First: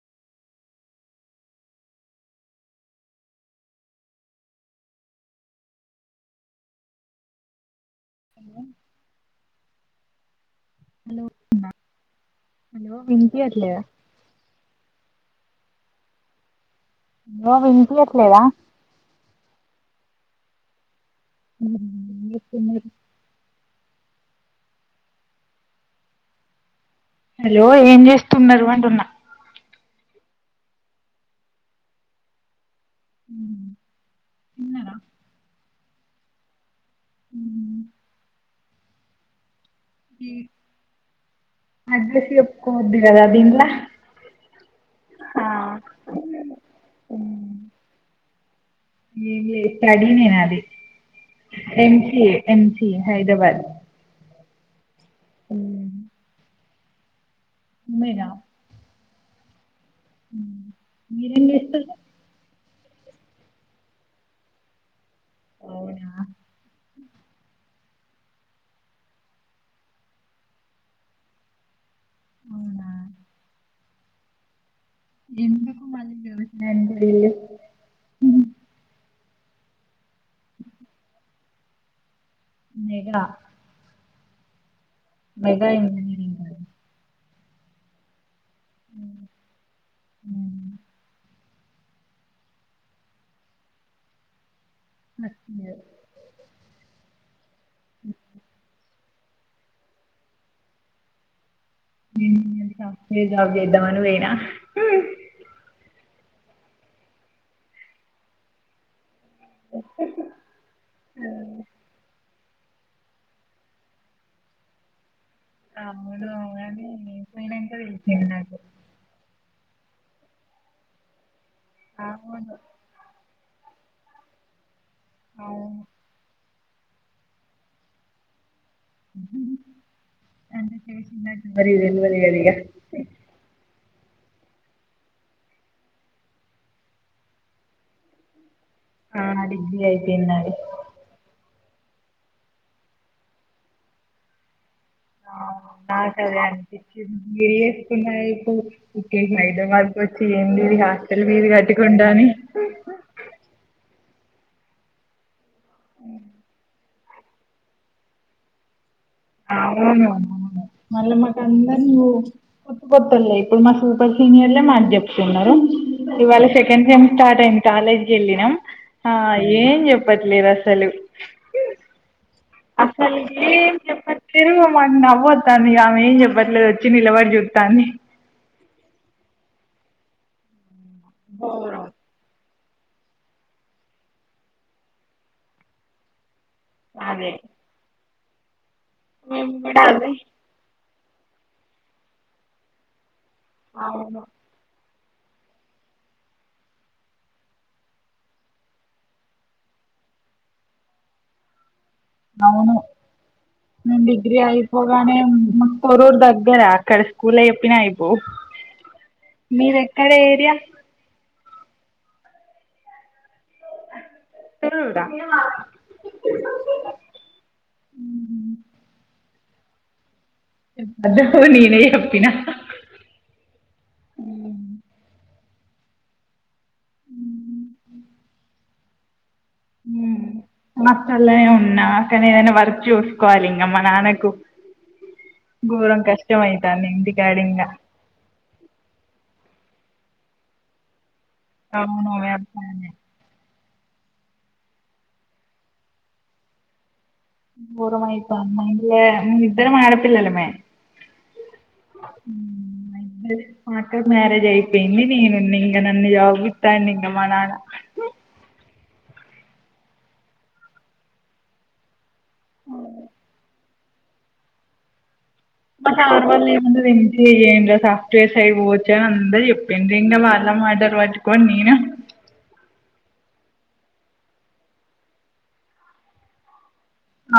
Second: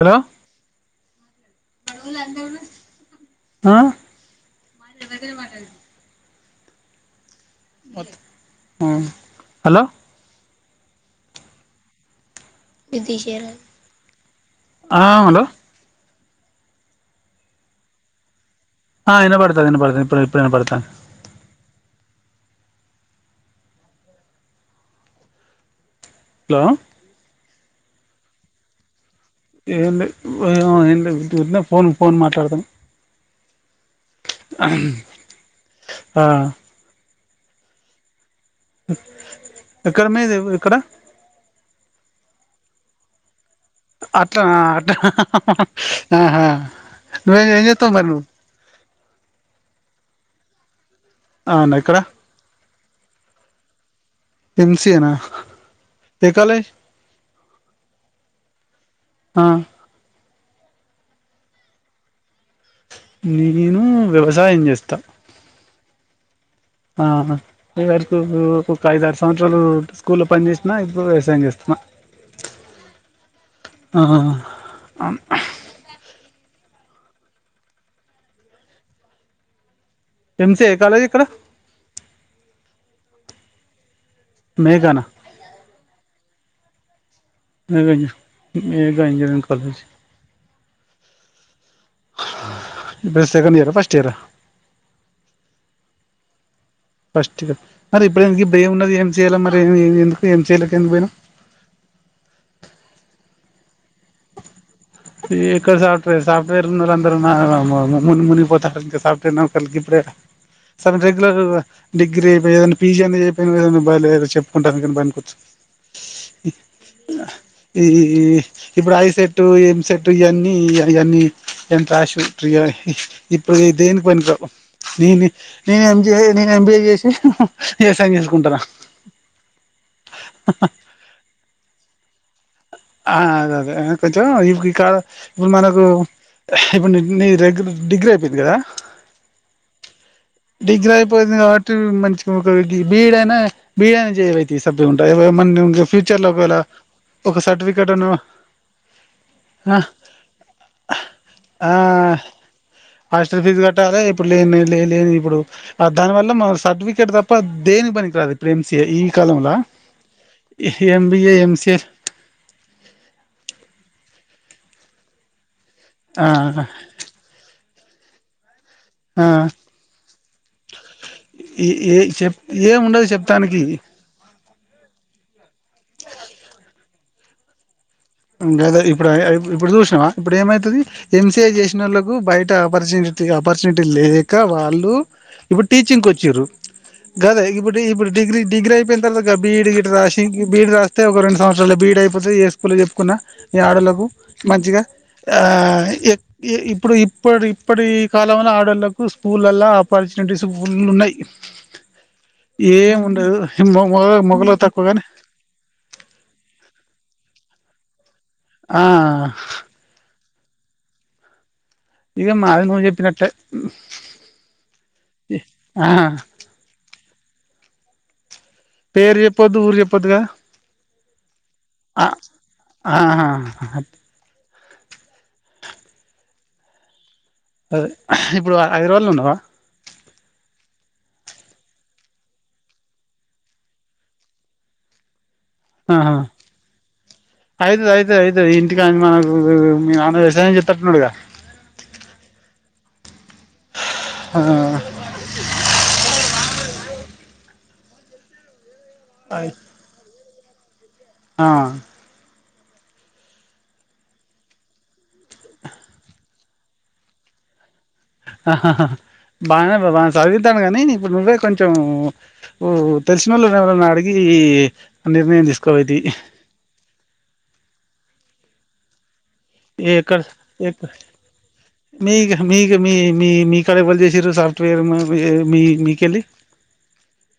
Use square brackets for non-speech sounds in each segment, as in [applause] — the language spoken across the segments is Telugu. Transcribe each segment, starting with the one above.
హలో [unintelligible] మారి వెగర మాట హలో హలో హలో వినిపియట్లేదా హ హలో ఇంగ వినిపియట్లేదా ఆ ఇన పడతాన పడుతా ఇప్పుడు ఇప్పు ఐనపడతాంది హ్మ్ ఎప్పుమరి హ హలో ఏం చేస్తున్నారు అంటున్నా ఏం ఊరికే ఫోన్ ఫోన్ మాట్లాడతాను తిన్నారా ఆ ఎక్కడ మీద ఎక్కడ కొద్దీ కదా ఇంగ అట్టన ఎం సీజెస్తావు మరి నువ్వు ఎం లె స్టడీ నీ నాది అవునా ఎక్కడ ఎంసి ఎంసి హైదరాబాద్ ఎంసఏనా ఏ కాలజ్ ఉమేరా హ మీరేం చేస్తారు నేను వ్యవసాయం చేస్తా అవునా ఆ ఇవరకు ఐదు ఆరు సంవత్సరాలు స్కూల్లో పని చేేసిన ఇప్పుడు వ్యవసాయం చేస్తున్నా ఉవునా ఆహా ఎందకు మళ్ళీ వివసాయం చేయాలి [unintelligible] తెంసి ఏ కాలజ ఇక్కడ నఘ మేఘన మెగా ఇంజనిరింగ్ ఏ engineering college second year first year నచ్చింది. మ ఇప్పుడు ఎ బే ఉన్న చేయాల మరి ఏమి ఎందుకు ఏం చేయలేక ఎ పోయినాం జబ ఎద మన పోేనా ఈ ఎక్కడ సా సాే సాఫట్ేర్ ఉంద అందరు నా మ ముూ మూని పోతాారు ఇంకా సాఫ్ట్వేర్ న కలికి ఇప్పుడే సార్ రె్యుర్ డిగ్ర అయి ఏదనా పీజీ అయి ఏదయ చెప్పుకుంటానునీ బనాకొచి ఆ అవును అకా వెయి టు ఏం సెట్టు ఇవన్నీ అవన్నీ ట్రాష్ ట అవును ఇప్పుడు దేనికి పని రావు నేను అవును మగ్ నీ ఎంబీఏ చేసి ఎవసాయం చేసుకుంటున్నా అేష ఆ అదే అదే కొంచెం ఇప్పు ఇక్కడ ఇప్పుడు మనకు ఇప్పుడు నీ రెగ్యు డిగ్రీ అయిపోయింది కదా ఆ డిగ్రీ అయిపోయింది నాది డిగ్రీ ఆయిపోయింది మంచి ఒక బీడయినా బీడయినా తీ ఉంటాయి ఆ, మ ఇం నాకు ఫ్యూచర్ లో అదే ఒకవేళ అనిపించింది ఒక మీరు సర్టిఫికేట్ను వేసుకున్నా ఇ ఇే బైద మార్కు వచ్చి ఏంది ఇ హాస్టల్ మీద కట్టుకుండా అని [inaudible] హాస్టర్ ఫీజ్ కట్టాలి ఇప్పుడు ఇప్పుడు దానివల్ల సర్టిఫికేట్ తప్ప ఇ దేనికి పనికి రా అది ప్రేమ్సయ ఈ కాలంలా ఆ మలమ్మ ఎంబిఏ ఎంసిఏ కందని పో పర్తు కొత్తలే ఇప్పుడు మా సూపర్ సీనియర్లే మాకు చెప్తున్నారు ఆ ఇవాళ సెకండ్ సమ్ స్టార్ట్ అయింది కాలేజ్కి వెళ్ళినం ఏం చెప్ పద్మరాసలు ఈ ఏ చెప్ ఏం ఉండదు అసలు చెప్తానికి ఏం చెప్పట్లేరుమ్ మ నవ్వొాను ఆమె ఏం చెప్పట్లేదు వచ్చి నిలబడి జుతంది ఇందా ఇప్పుడు ఇప్పుడు చూసినావా ఇప్పుడు ఏమైతుది ఎంసిఐ చేసిన ఘోరం వాళ్ళలకు బయట ఆపర్చునిటీ ఆపర్చునిటీ లేక వాళ్ళు ఇప్పుడు టీచింగ్ కు వచ్చారు అదే గదే ఇ బ ఇడు డిగ్రీ డిగ్రీ అయిపోయింతారు మేము బీడ్ కూడా గట్ అదే రాశి బీడ్ రాి అతే ఒక రెండు సంవత్సరాలు బీఈడ అయిపోతే ఏ స్కూల్లో చెప్పుకున్నా ఈ ఆడలకు అవును మంచిగా ఆ ఇప్పుడు ఇప్పడు ఇప్పటి ఈ కాలంలోంలో ఆడోళ్ళలకు స్కూల్లా ఆపరిచి పలు ఉన్నాయి [unintelligible] అవును ఏం ఉండదు న మొగ డిగ్రీ మొగలో తక్కువగాని అయిపోగానే మకు తోరురు దగ్గర కస్త స్కూల చెప్పిన అయిపో ఆ మీర ఎక్కడ ఏరియా ఇక మాదిూప్పినట్ట తెరుడా పేరు చెప్పొద్దు ఊరు చెప్పొద్దుగా అద్దవు నేనే ఆ చెప్పిన ఆహా అదే ఇప్పుడు హఐదరు రోజలు ఉన్నావా హ హాస్టలనే ఉన్నా అ కాని ఏదైనా వర్క్ చూసుకోవాలి ఇంగ మా నాన్నకు [inaudible] ఆహా కష్టం అయితాంది ఇంటికాడ ఇంగా అయితది అయితది అయితది ఇంటికాని మనకు మీ నాన్న వ్యవసాయం చెతట్డున్నడు గా అవును వ్యవసాయమే. హ బోరువైతంది. మా ఇంట్లో మేమిద్దరం ఆడపిల్లలమే. ఆ మ్మ్ నై మా అక్కకి మ్యారేజ్ అయిపోయింది నేను ఉన్న ఇంగ. నన్ను చదువుపిత్తాండు మా నాన్న. బాగనే బా చదివిద్దాన్డు. కానీ, ఇప్పుడు నువ్వే కొంచెం ఓ తెలిసినోళ్ళని ఎవరన్నా అడిగి, నిర్ణయం మా తీసుకోవైతివి సార్ వాళ్లు ఏమున్నది ఎంసీఏ చేయండి రా, సాఫ్ట్వేర్ సైడ్ పోవచ్చు అనన్ ముందే చెప్పిండ్రు. ఇంగ ఎక్కడ వాళ్ళ ఎక్క మాటల్ పట్టుకొని నేను మీ మీకు మీ మీ మీకాడ ఎవల్ చేసింర్రు సాఫ్ట్వేర్ మీ మీ మీకెళ్ళి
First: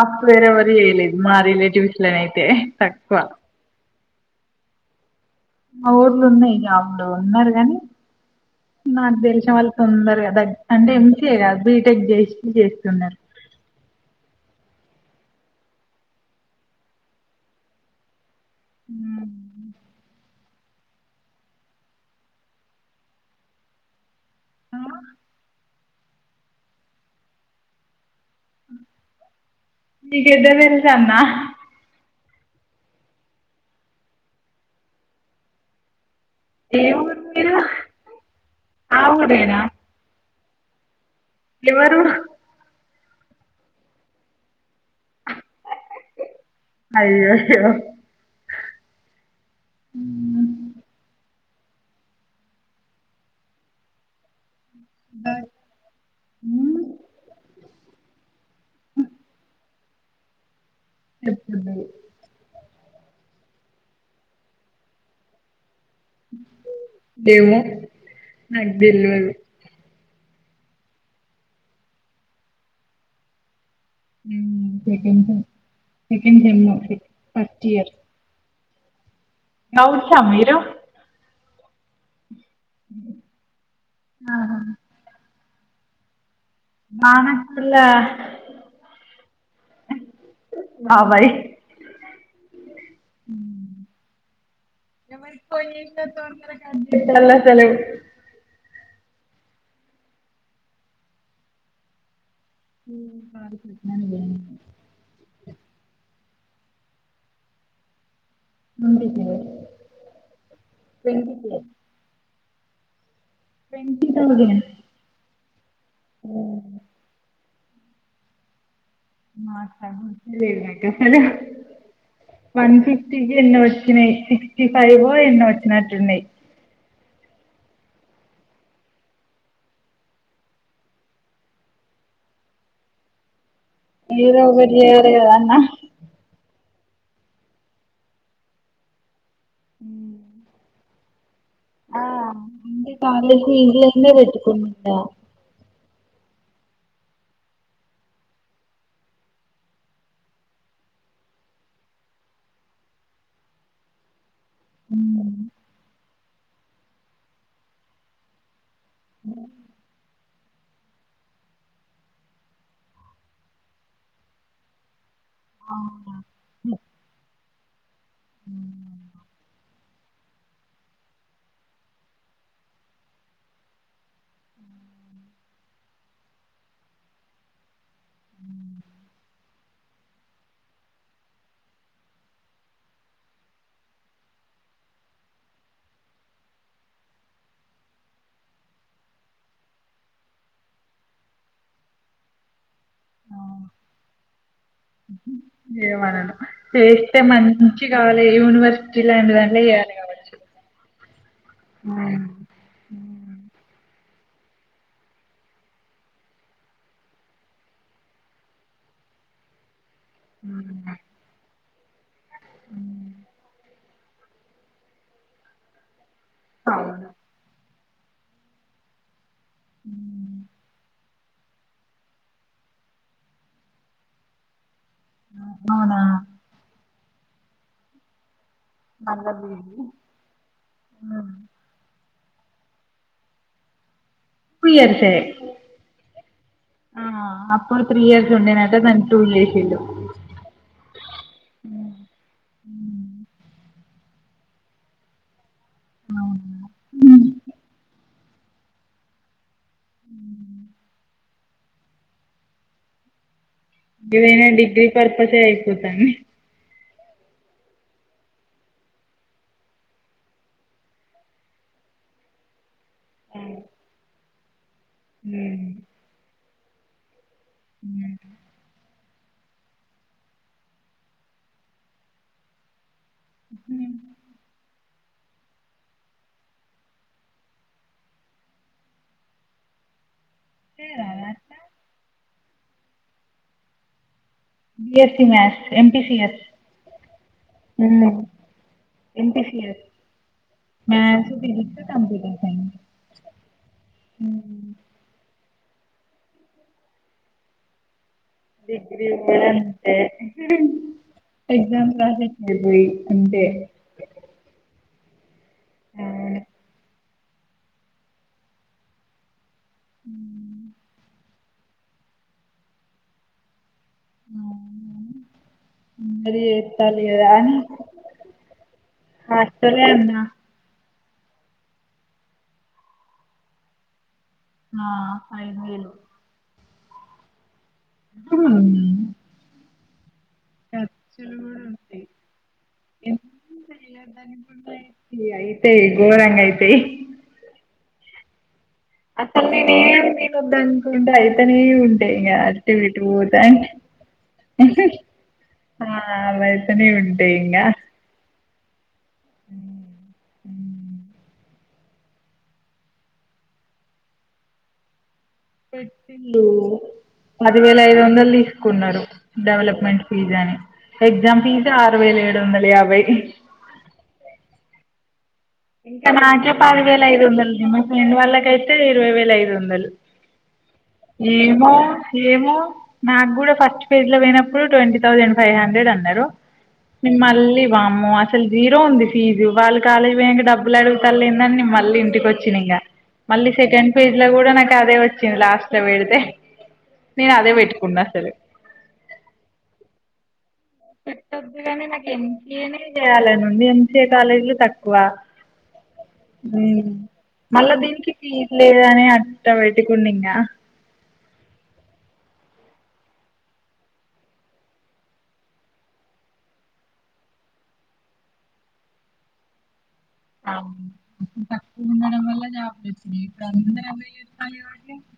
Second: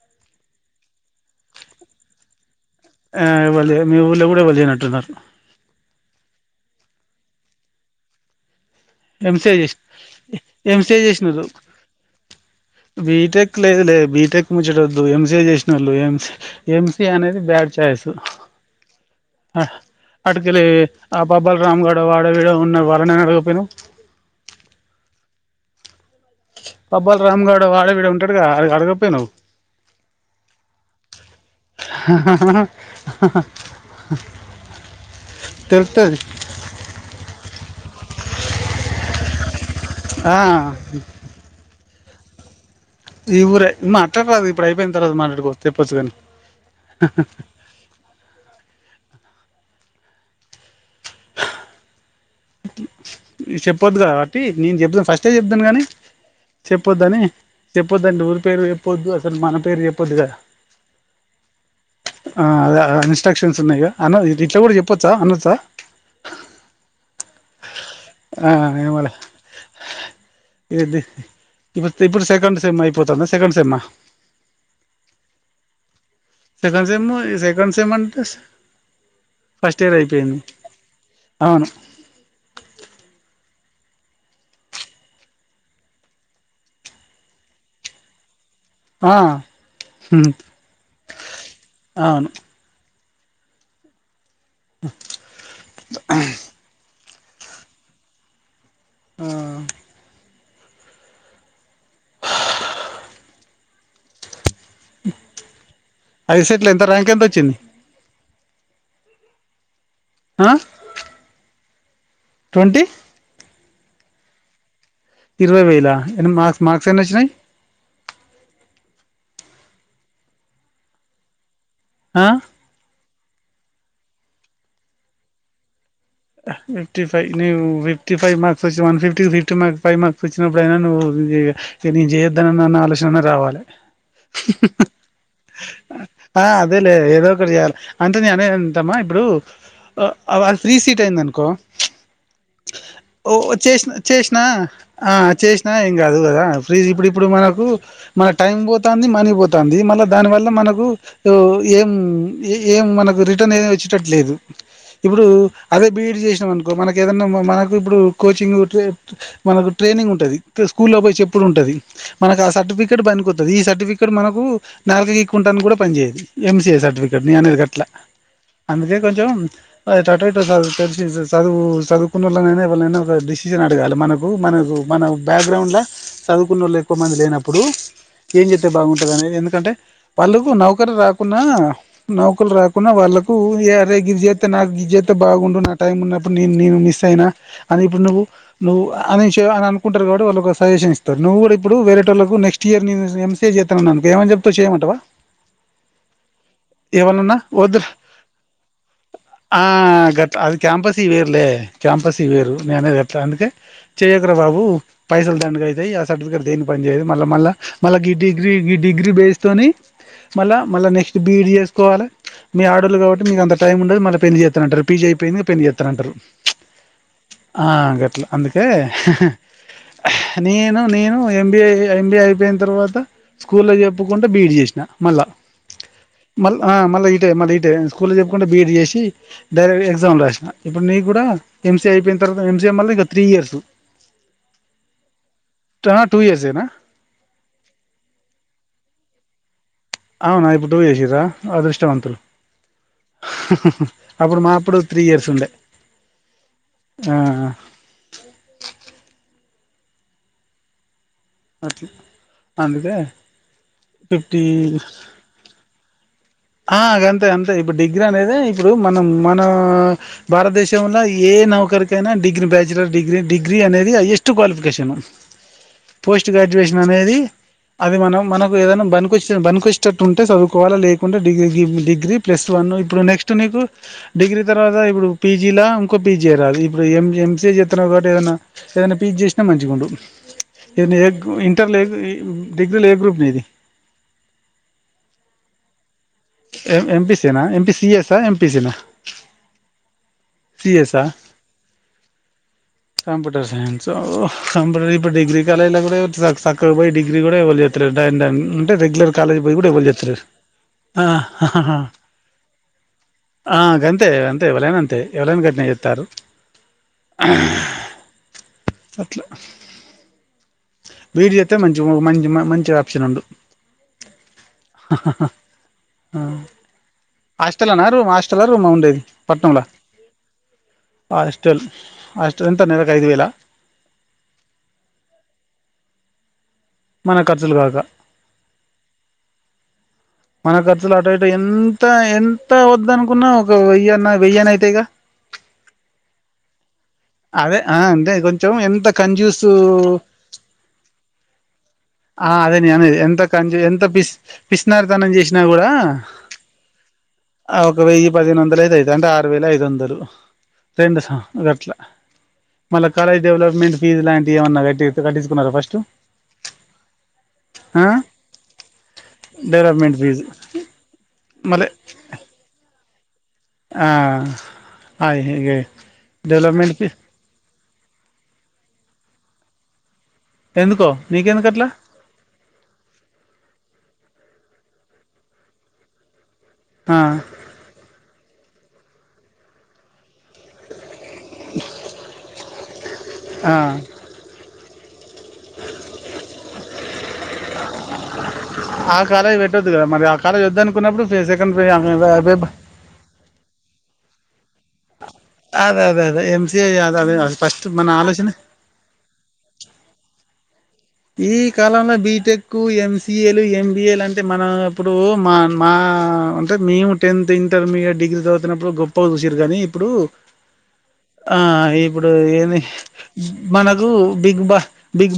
అప్పుడు వేరేవరు చేయలేదు. మా రిలేటివ్స్ లో నయితే ఆ మళ్లీ మీ ఊళ్లో కూడా ఎవల్ లేనట్టున్నారు. మా ఊర్లు ఉన్నయి. అప్పుడు ఉన్నారు గాని, నాకు తెలిసిన ఎంసీఏ వాళ్ళు చేసి తొందరగా దగ్ అంటే, ఎంసీఏ కాదు బీటెక్ చేసి చేస్తున్నారు. బీటెక్ లేదు లేదు బిటెక్ ముచ్చటద్దు ఎంసీఏ చేసినోళ్లు ఎంసి, ఎంసి అనేది బ్యాడ్ చాయిస్ ఆ అటుకెళ్ళి ఆ బబ్బల్ రామ్ గాడు, వాడో వీడో ఉన్న వాళ్ళనైనా అడగకపోయినవ్ ఆ బబ్బల్ రామ్ గాడో, వాడో వీడో ఉంటాడు కదా అడగకపోయినవ్ నీకెట్లా తెలుసు అన్న తెలుత్తది. ఏ ఊరు మీరు? ఆ ఊరేనా? ఆ మరూర ఈ ఊరే మాట్లాడరాదు ఇప్ ఇప్పుడు అయిపోయిన తర్వాత మాట్లాడుకోవచ్చు, తెప్పచ్చు కాని, అయ్యయ్యో మ్ ఈ చెప్పొద్దు కావట్టి నేను చెప్దును. ఫస్టే చెప్దును కాని, చెప్పొద్దని! చెప్పొద్దంట. ఊరి పేరు చెప్పొద్దు, అసలు మన పేరు చెప్పొద్దు కదా! చెప్పద్దు. ఆ ఇన్స్ట్రక్షన్స్ ఉన్నాయిగా! అన్నవ్ ఇ ఇట్లా కూడ చెప్పొచ్చా అనచ్చా గేమో ఆ ఏమోలే ఇది ఇప్పుతి ఇప్పుడు సెకండ్ సెమ్ అయిపోతాంద సెకండ్ సెమ్మా? మ్మ్ సెకండ్ సేమ్. సెకండ్ సేమ్ ఫి sem first second year sem అంటే ఫస్ట్ ఇయర్ గౌడ్సా అయిపోయింది. మీరు అవును. అవునా బానక్ ఉల్లా ఆ హుం అవును మ్ ఎవరికి ఫోన్ చేసినా దొరకరు కాన్ ఇ పెళ్ అసలే ఆ మ్మ్ పాలు ప [unintelligible] ఐ సెట్లో ఎంత ర్యాంక్ ఎంతొచ్చింది. మీకే తెలియ ఆ twenty three twenty twenty thousand ఇరవై వేలా మస్ మార్క్స్ ఎన్ని వచ్చినాయి మా సర ఆ వన్ ఫిఫ్టీ ఎన్నో వచ్చినాయి సిక్స్టీ ఫైవ్ ఎన్నో వచ్చిన fifty five fifty five marks వచ్చి వన్ ఫిఫ్టీకి ఫిఫ్టీ మార్క్స్ ఫై్ార్స్ వచ్చినప్పుడయినా నువ్ చేయొద్దనన్న ఆలోచనాన్న రావాలే ఏదో ఒకటి చేయలేకదా అన్న అదే లే ఏదో ఒకటి చేయాలి అంటే నే అనే అంటమా ఇప్పుడు అది ఫ్రీ సీట్ అయింది అనుకో ఆ అంటే ఓ కాలేజ్ చేష్ ఫీజులన్నీ చేసిన పెట్టుకునిందా ఆ చేష్ ఆంకాదు కదా ఫ్రీజ్ ఇప్పుడు ఇప్పుడు మనకు మన టైం పోతుంది మనీ పోతుంది మళ్ళ దాని వల్ల మన మనకు ఏం ఏం మనకు రిటర్న్ ఏ వచ్చేటట్లేదు ఇప్పుడు అదే బిఈడ్ చేసినాం అనుకో మనక ఏదన్నా మనకు ఇప్పుడు కోచింగ్ మనకు ట్రైనింగ్ ఉంటది స్కూలు లో పోయి చేప్పుడు ఉంటది మనకు ఆ సర్టిఫికెట్ పనికి కొత్తది ఈ సర్టిఫికెట్ మనకు నాలు పకుంటాను కూడా పని చేేయేది ఎంసీఏ సర్టిఫికెట్ని నేను అనేది గట్ల అందుకే కొంచెం అయితే అ లిసి చదువు చదువుకున్న వాళ్ళై ఒక డిసిజన్ అడగాలి మనకు మనకు మనం బ్యాక్గ్రౌండ్ల చదువుకున్న వాళ్ళు ఎక్కువ మంది లేనప్పుడు ఏం చెస్తతే బాగుంటది అనే ఎందుకంటే వాళ్ళకు నౌకర్ రాకున్నా నౌకరులు రాకున్నా వాళ్ళ కు ఎ అరే గిది జెట్టే గిది బాగుండు నా టైం ఉన్నప్పుడు న నేను మిస్ అయినా అని ఇడు నువ్వు నువ్వు అ అని అనుకుంటారు వాళ్ళకు సజెషన్ ఇస్తారు నువ్వు కూడా ఇప్పుడు వేరేటోళ్లకు నెస్ట్ నెక్స్ట్ ఇయర్ ఎంసిఏ చేస్తాన్నానుకు ఏమై చెప్తా చేయమటవా ఏమనను చేస్తే ఏమనన్నా మంచి వద్దురా కావాలి యూనివర్సిటీ లాంటి ఆ దాంట్లో చేయాలి కావచ్చు అది క్యాంపస్ వేరులే క్యాంపస్ వేరు అవును నేనదిగట్టా అందుకే చెయ్యకరా బాబు పైసలు దండగ అయితయి ఆ సర్టిఫికేట్ దేని పని చేయే మళ్ళ మళ్ళా మళ్ళా ఈ డిగ్రీ ఈ డిగ్రీ డిగ్రీ బేస్తోొని మళ్ళ మళ్ళ నెస్ట్ బిఈడ్ చేసుకోాలి మీ ఆడాళ్ళు కాబట్టి మీకు అంత టైం ఉండదు మళ్ళీ పెళ్లి చేస్త అంటారు పీజీ ఐపోయింది గా పెళ్ళి చేస్తా అంటారు అవును ఆ గట్లా అందుకే నేను నేను ఎంబీ ఎంబిఏ అయిపోయిన తర్వాత స్కూల్ల్లో చెప్పుకుంటడా బీఈడ్ చేసిన మళ్ళా అవునా మళ్ళ మళ్ళా ఇటే మళ్ళీ ఇటే స్కూల్లో చెప్పుకుంటే బిఎడ్ చేసి మల్ల బిజీ డైరెక్ట్ ఎగ్జామ్ రాసిన ఇప్పుడు నీకు కూడా ఎంసీ అయిపోయిన తర్వాత ఎంసీఐ మళ్ళీ ఇక త్రీ ఇయర్సు టూ ఇయర్సే ఇయర్స్ ఏనా అప్పుడు త్రీ ఇయర్స్ ఉండేనట గాని టూ జేసిండు అవునా ఇప్పుడు టూ చేసిర్రా అదృష్టవంతులు అప్పుడు మాప్పుడు త్రీ ఇయర్స్ ఉండే ఆ హ్మ్మ్ అట్లా అందుకే ఫిఫ్టీ ఏదైనా డిగ్రీ పర్పసే అయిపోతంది ఆ అ గంతే అంతే ఇప్పుడు డిగ్రీ అనేది ఇప్పుడు మనం మన భారతదేశంలో ఏ నౌ ఒకరికైనా డిగ్రీ బ్యాచ్ డిగ్రీ డిగ్రీ అనేది హైయెస్ట్ క్వాలిఫికేషన్ పోస్ట్ గ్రాడ్యుయేషన్ అనేది అది మనం మనకు ఏదైనా బనికోచ్చతట్టు బనికి వచ్చేటట్టు ఉంటే చదువుకోవాలా లే అంటే డిగ్రీ డిగ్రీ ప్లస్ వన్ ఇప్పుడు నెక్స్ట్ నీకు డిగ్రీ తర్వాత ఇప్పుడు పీజీ లా ఇంకో పీజీ రాదు ఇప్పుడు ఎం ఎంసఏ చేస్తున్నా కాబట్టి ఏదైనా ఏదైనా పీజీ చేసినా మంచిగా ఉండు ఏ ఇంటర్లో ఏ డిగ్రీ లో ఏ గ్రూప్ నీ ది B S C maths M M P C S M ఎంపీసీనా ఎంపీ హ్మ్మ్ సిఎస్ఆ హ్మ్మ్ ఎంపీసీనా ఏం పి సి ఎస్ సిఎస్ఆ maths physics computer science computer science ఓహో కంప్యూటర్ ఇప్పుడు డిగ్రీ ఇలా కూడా సక్కగా బోయి డిగ్రీ కూడా ఎవరు చేస్తా లేరు అంట అంటే డిగ్రీ రెగ్యులర్ కాలేజ్ పోయి కూడా ఎవరూ అంతే చెస్తాలేరు ఎగ్జామ్స్ రాసేకి పోయి అంతే గంత అంతే ఎవలైన అంతే ఎవరైన గాట్లనే చేస్తారు అట్లా హ [inaudible] బి ఇ డి చేస్తే మంచిగా ఉండు మంచి మంచి ఆప్షన్ ఉండు మరి చేత్తాలు కదా అని హాస్టల్లోన రూమ్ హాస్టల్ల రూమ్ ఉండేది పట్నంల హాస్టలే అన్నా హాస్టెల్ హాస్టెల్ ఎంత నెలకు ఐదు వేల ఆ ఐదు వేలు మన ఖర్చులు కాక హ్మ్మ్ మన ఖర్చులు అటు ఇటు ఎంత ఎంత వద్దనుకున్న వెయ్యి అయినా అవుతాయి గా అయితే గోరంగాయితే అదే ఆ అంటే కొంచెం ఎంత కంజ్యూస్ అసలు నేనేం తీయగూడ దనుకుంట అయితనే ఉంట ఆ అదే న అనే ఎంత క ఎంత పి పిసినారి తనం చేసినా కూడా ఆ అవైతనే ఉంటాయి ఇంగ ఒక వెయ్యి పదిహేను వందల ఐదు అయిదు అంటే ఆరు వేల ఐదు వందలు రెండు గట్ల మళ్ళ కాలేజ్ డెవలప్మెంట్ ఫీజు లాంటి ఏమన్నా కట్టి కట్టి పెట్టిల్లు పదివేల ఆ ఐదు వందలు తీసుకున్నారు డెవలప్మెంట్ ఫీజు అని ఎగ్జామ్ మళ్ళీ ఫీజు ఆరు వేలు ఏడువందల ఏబై ఆ ఆ ఇంకా నాకే పాది వేల ఐదు వందలు మా ఫ్రెండ్ వాళ్ళక కై తే ఇరవై వేల ఐదు వందలు ఎందుకో నీకెందుకు అట్లా ఏమో ఏమో నాకు కూడా ఫస్ట్ పేజ్ లో పోయినప్పు ట్వంటీ థౌసండ్ ఫైవ్ హండ్రెడ్ అన్నారు ఆ మళ్ళీ వామ్మో అసలు జీరో ఉంది ఫీజు వాళ్ళు కాలేజీ పోయయాక డబ్బులు అడుగుతల్లే లేందని న మళ్ళీ ఇంటికి వచ్చినా ఇంకా మళ్ళీ ఆ సెకండ్ పేజ్ లో కూడా నాకు అదే వచ్చింది లాస్ట్ లో పెడితే నేను అదే పెట్టుకున్నా సరే ఆ కాలేజ్ పెట్టొద్దు కదా మరి ఆ కాలేజీ వద్దానికి పెట్టొద్దు కాని నాకు ఎంసి ఏ నే చేయాలనుంది ఎంసీఏ కాలేజీలు తక్కువ అదే అదే అదే ఎంసీఏ అదే అదే ఫస్ట్ మళ్ళా మన దీనికి ఆలోచన ఫీజు లేద అని అట్ట పెట్టుకుండి ఇకా ఈ కాలంలో బీటెక్ ఎంసిఏలు ఎంబిఏలు అంటే మనం ఇప్పుడు మా మా అంటే మేము టెన్త్ ఇంటర్మీడియట్ డిగ్రీ చదువుతుినప్పుడు గొప్ప చూసిరు కాగానీ ఇప్పుడు ఆ తక్కు ఇప్పుడు ఉండడం వల్ల ఏంది జాబ్ చేస్తున్నారు ఇప్పుడు అందరూ అదే చేస్తున్నారుగా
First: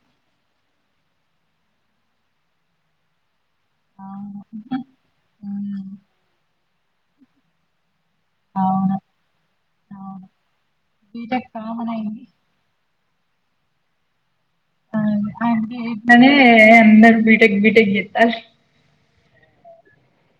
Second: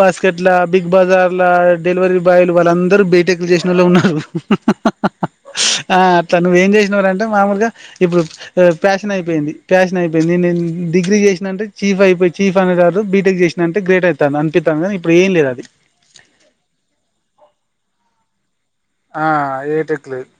బాస్కెట్ లా బిగ్ బజార్ లా డెలివరీ బాయలు వాళ్ళ అందరు బీటెక్ చేసిన వాళ్ళే ఉన్నారు అవును ఉమ్, ఆ తను ఏం చేసినవారంటే మామూలుగా ఇప్పుడు అవును ప్యాషన్ అయిపోయింది ప్యాషన్ అవును. అయిపోయింది నేను డిగ్రీ చేసినంటే చీఫ్ అయిపోయి చీఫ్ అనే కా బీటెక్ చేసినంటే గ్రేట్ అవుతారు అంతే తప్ప మనే అందరు బీటక్ బీటక్ ఆ అయ్యేటట్లు లేదు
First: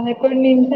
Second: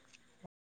అదెక్కడ ఉంది ఇంకా